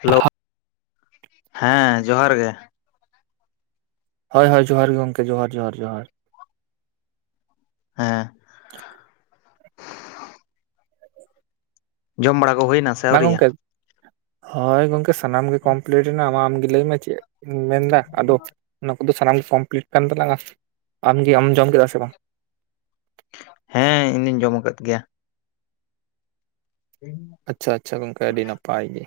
Hello! ᱦᱮᱸ ᱡᱚᱦᱟᱨ ᱜᱮ᱾ ᱦᱚᱭ ᱦᱚᱭ ᱡᱚᱦᱟᱨ ᱜᱮ ᱜᱚᱝᱠᱮ, ᱡᱚᱦᱟᱨ ᱡᱚᱦᱟᱨ ᱡᱚᱦᱟᱨ ᱾ ᱦᱮᱸ᱾ ᱡᱚᱢ ᱵᱟᱲᱟ ᱠᱚ ᱦᱚᱭ ᱱᱟ? ᱢᱟ ᱜᱚᱝᱠᱮ, ᱦᱚᱭ ᱜᱚᱝᱠᱮ ᱥᱟᱱᱟᱢ ᱜᱮ ᱠᱚᱢᱯᱞᱤᱴ ᱮᱱᱟ ᱟᱢ ᱟᱢ ᱜᱮ ᱞᱟᱹᱭ ᱢᱮ ᱪᱮᱜ ᱢᱮᱱ ᱫᱟ ᱟᱫᱚ, ᱚᱱᱟ ᱠᱚᱫᱚ ᱥᱟᱱᱟᱢ ᱜᱮ ᱠᱚᱢᱯᱞᱤᱴ ᱠᱟᱱ ᱛᱟᱞᱟᱝᱟ ᱾ ᱟᱢ ᱜᱮ ᱟᱢ ᱡᱚᱢ ᱠᱮᱫᱟ ᱥᱮ ᱵᱟ? ᱦᱮᱸ, ᱤᱧ ᱫᱩᱧ ᱡᱚᱢ ᱟᱠᱟᱜ ᱜᱮᱭᱟ᱾ ᱟᱪᱪᱷᱟ ᱟᱪᱪᱷᱟ ᱜᱚᱝᱠᱮ ᱟᱹᱰᱤ ᱱᱟᱯᱟᱭ ᱜᱮ,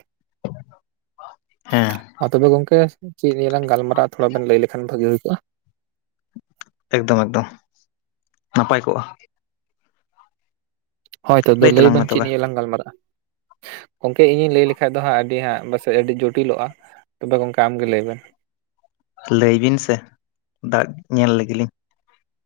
ᱦᱮᱸ ᱢᱟ ᱛᱚᱵᱮ ᱜᱚᱝᱠᱮ ᱪᱮᱜ ᱱᱤᱭᱟᱹ ᱞᱟᱝ ᱜᱟᱞᱢᱟᱨᱟᱜᱼᱟ ᱛᱷᱚᱲᱟ ᱵᱮᱱ ᱞᱟᱹᱭ ᱞᱮᱠᱷᱟᱱ ᱵᱷᱟᱹᱜᱤ ᱦᱩᱭ ᱠᱚᱜᱼᱟ! ᱮᱠᱫᱚᱢ ᱮᱠᱫᱚᱢ ᱱᱟᱯᱟᱭ ᱠᱚᱜᱼᱟ ᱾ ᱦᱚᱭ ᱛᱚ ᱟᱫᱚ ᱞᱟᱹᱭ ᱛᱟᱞᱟᱝ ᱢᱮ ᱵᱮᱱ ᱪᱮᱫ ᱛᱚᱵᱮ ᱱᱤᱭᱟᱹ ᱞᱟᱝ ᱜᱟᱞᱢᱟᱨᱟᱜᱼᱟ? ᱜᱚᱝᱠᱮ ᱤᱧᱤᱧ ᱞᱟᱹᱭ ᱞᱮᱠᱷᱟᱡ ᱫᱚ ᱦᱟᱸᱜ ᱟᱹᱰᱤ ᱦᱟᱸᱜ ᱵᱟᱥᱮᱜ ᱟᱹᱰᱤ ᱡᱚᱴᱤᱞᱚᱜᱼᱟ! ᱛᱚᱵᱮ ᱜᱚᱝᱠᱮ ᱟᱢ ᱜᱮ ᱞᱟᱹᱭ ᱵᱮᱱ ᱾ ᱞᱟᱹᱭ ᱵᱤᱱ ᱥᱮ ᱫᱟᱜ ᱧᱮᱞ ᱞᱮᱜᱤᱞᱤᱧ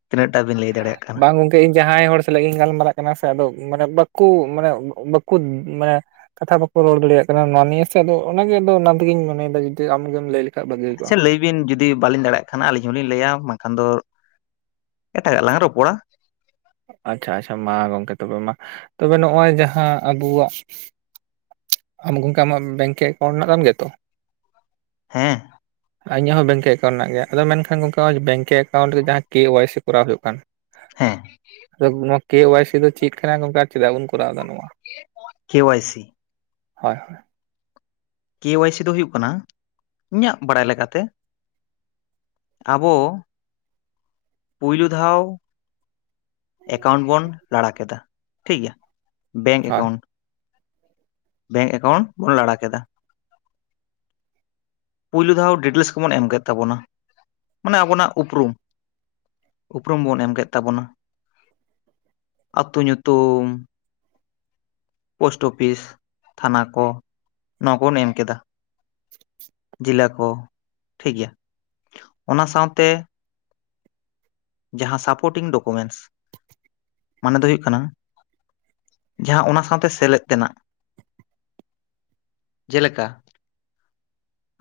ᱛᱤᱱᱟᱹᱜ ᱴᱟ ᱵᱤᱱ ᱞᱟᱹᱭ ᱫᱟᱲᱮᱭᱟᱜ ᱠᱟᱱᱟ! ᱥᱮ ᱤᱧ ᱡᱟᱦᱟᱸᱭ ᱦᱚᱲ ᱥᱟᱞᱟᱜ ᱤᱧ ᱜᱟᱞᱢᱟᱨᱟᱜ ᱠᱟᱱᱟ ᱥᱮ ᱟᱫᱚ ᱢᱟᱱᱮ ᱵᱟᱹᱠᱩ ᱢᱟᱱᱮ ᱵᱟᱹᱠᱩᱫ ᱢᱟᱱᱮ ᱠᱟᱛᱷᱟ ᱵᱟᱹᱠᱚ ᱨᱚᱲ ᱫᱟᱲᱮᱭᱟᱜ ᱠᱟᱱᱟ ᱱᱚᱣᱟ ᱱᱤᱭᱟᱹ ᱥᱮ ᱟᱫᱚ ᱚᱱᱟ ᱜᱮ ᱟᱫᱚ ᱚᱱᱟ ᱛᱤᱜᱤᱧ ᱢᱚᱱᱮᱭ ᱫᱟ ᱡᱩᱫᱤ ᱟᱢ ᱜᱮᱢ ᱞᱟᱹᱭ ᱞᱮ ᱟᱪᱪᱷᱟ ᱞᱟᱹᱭ ᱵᱤᱱ ᱡᱩᱫᱤ ᱵᱟᱞᱤᱧ ᱫᱟᱲᱮᱭᱟᱜ ᱠᱷᱟᱱ ᱟᱞᱤᱧ ᱦᱚᱸ ᱞᱤᱧ ᱞᱟᱹᱭᱟ, ᱵᱟᱝᱠᱷᱟᱱ ᱫᱚ ᱮᱴᱟ ᱜᱟᱜ ᱞᱟᱝ ᱨᱚᱯᱚᱲᱟ᱾ ᱟᱪᱪᱷᱟ ᱟᱪᱷᱟ ᱢᱟ ᱜᱚᱝᱠᱮ ᱛᱚᱵᱮ ᱢᱟ, ᱛᱚᱵᱮ ᱱᱚᱜᱼᱚᱭ ᱡᱟᱦᱟᱸ ᱟᱵᱩᱣᱟᱜ ᱟᱢ ᱜᱚᱝᱠᱮ ᱟᱢᱟᱜ ᱵᱮᱝᱠᱮ ᱮᱠᱟᱣᱩᱱᱴ ᱢᱮᱱᱟᱜ ᱛᱟᱢ ᱜᱮᱭᱟ ᱛᱚ? ᱦᱮᱸ᱾ ᱟᱨ ᱤᱧᱟᱜ ᱦᱚᱸ ᱵᱮᱝᱠᱮ ᱮᱠᱟᱣᱩᱱ ᱢᱮᱱᱟᱜ ᱜᱮᱭᱟ, ᱟᱫᱚ ᱢᱮᱱᱠᱷᱟᱱ ᱜᱚᱝᱠᱮ ᱱᱚᱜᱼᱚᱭ ᱵᱮᱝᱠᱮ ᱮᱠᱟᱣᱩᱱᱴ ᱨᱮ ᱡᱟᱦᱟᱸ ᱠᱮ ᱣᱟᱭ ᱥᱤ ᱠᱚᱨᱟᱣ ᱦᱩᱭᱩᱜ ᱠᱟᱱ ᱦᱮᱸ ᱾ ᱟᱫᱚ ᱱᱚᱣᱟ ᱠᱮ ᱣᱟᱭ ᱥᱤ ᱫᱚ ᱪᱤᱫ ᱠᱟᱱᱟ ᱜᱚᱝᱠᱮ ᱟᱨ ᱪᱮᱫᱟᱜ ᱵᱩᱱ ᱠᱚᱨᱟᱣ ᱫᱟ ᱱᱚᱣᱟ? K Y C! ᱦᱚᱭ, ᱦᱚᱭ᱾ ᱠᱮ ᱣᱟᱭ ᱥᱤ ᱫᱚ ᱦᱩᱭᱩᱜ ᱠᱟᱱᱟ ᱤᱧᱟᱜ ᱵᱟᱲᱟᱭ ᱞᱮᱠᱟ ᱛᱮ ᱟᱵᱚ ᱯᱩᱭᱞᱩ ᱫᱷᱟᱣ ᱮᱠᱟᱣᱩᱱᱴ ᱵᱚᱱ ᱞᱟᱲᱟ ᱠᱮᱫᱟ, ᱴᱷᱤᱠ ᱜᱮᱭᱟ ᱵᱮᱝᱠ ᱦᱳᱭ ᱮᱠᱟᱣᱩᱱᱴ ᱾ ᱵᱮᱝᱠ ᱮᱠᱟᱣᱩᱱᱴ ᱵᱚᱱ ᱞᱟᱲᱟ ᱠᱮᱫᱟ ᱾ ᱯᱩᱭᱞᱩ ᱫᱷᱟᱣ ᱰᱤᱴᱮᱞᱥ ᱠᱚᱵᱚᱱ ᱮᱢ ᱠᱮᱫ ᱛᱟᱵᱚᱱᱟ [inaudible] ᱢᱟᱱᱮ ᱟᱵᱚᱱᱟᱜ ᱩᱯᱨᱩᱢ᱾ ᱩᱯᱨᱩᱢ ᱵᱚᱱ ᱮᱢ ᱠᱮᱫ ᱛᱟᱵᱚᱱᱟ [inaudible] ᱟᱛᱳ ᱧᱩᱛᱩᱢ, ᱯᱳᱥᱴ ᱚᱯᱷᱤᱥ, ᱛᱷᱟᱱᱟ ᱠᱚ ᱱᱚᱣᱟ ᱠᱚᱵᱚᱱ ᱮᱢ ᱠᱮᱫᱟ, [inaudible] ᱡᱮᱞᱟ ᱠᱚ ᱴᱷᱤᱠ ᱜᱮᱭᱟ, ᱚᱱᱟ ᱥᱟᱶᱛᱮ ᱡᱟᱦᱟᱸ ᱥᱟᱯᱳᱴᱤᱝ ᱰᱚᱠᱳᱢᱮᱱᱴᱥ [inaudible] ᱢᱟᱱᱮ ᱫᱚ ᱦᱩᱭᱩᱜ ᱠᱟᱱᱟ, ᱡᱟᱦᱟᱸ ᱚᱱᱟ ᱥᱟᱶᱛᱮ ᱥᱮᱞᱮᱫ ᱛᱮᱱᱟᱜ, [inaudible] ᱡᱮᱞᱮᱠᱟ-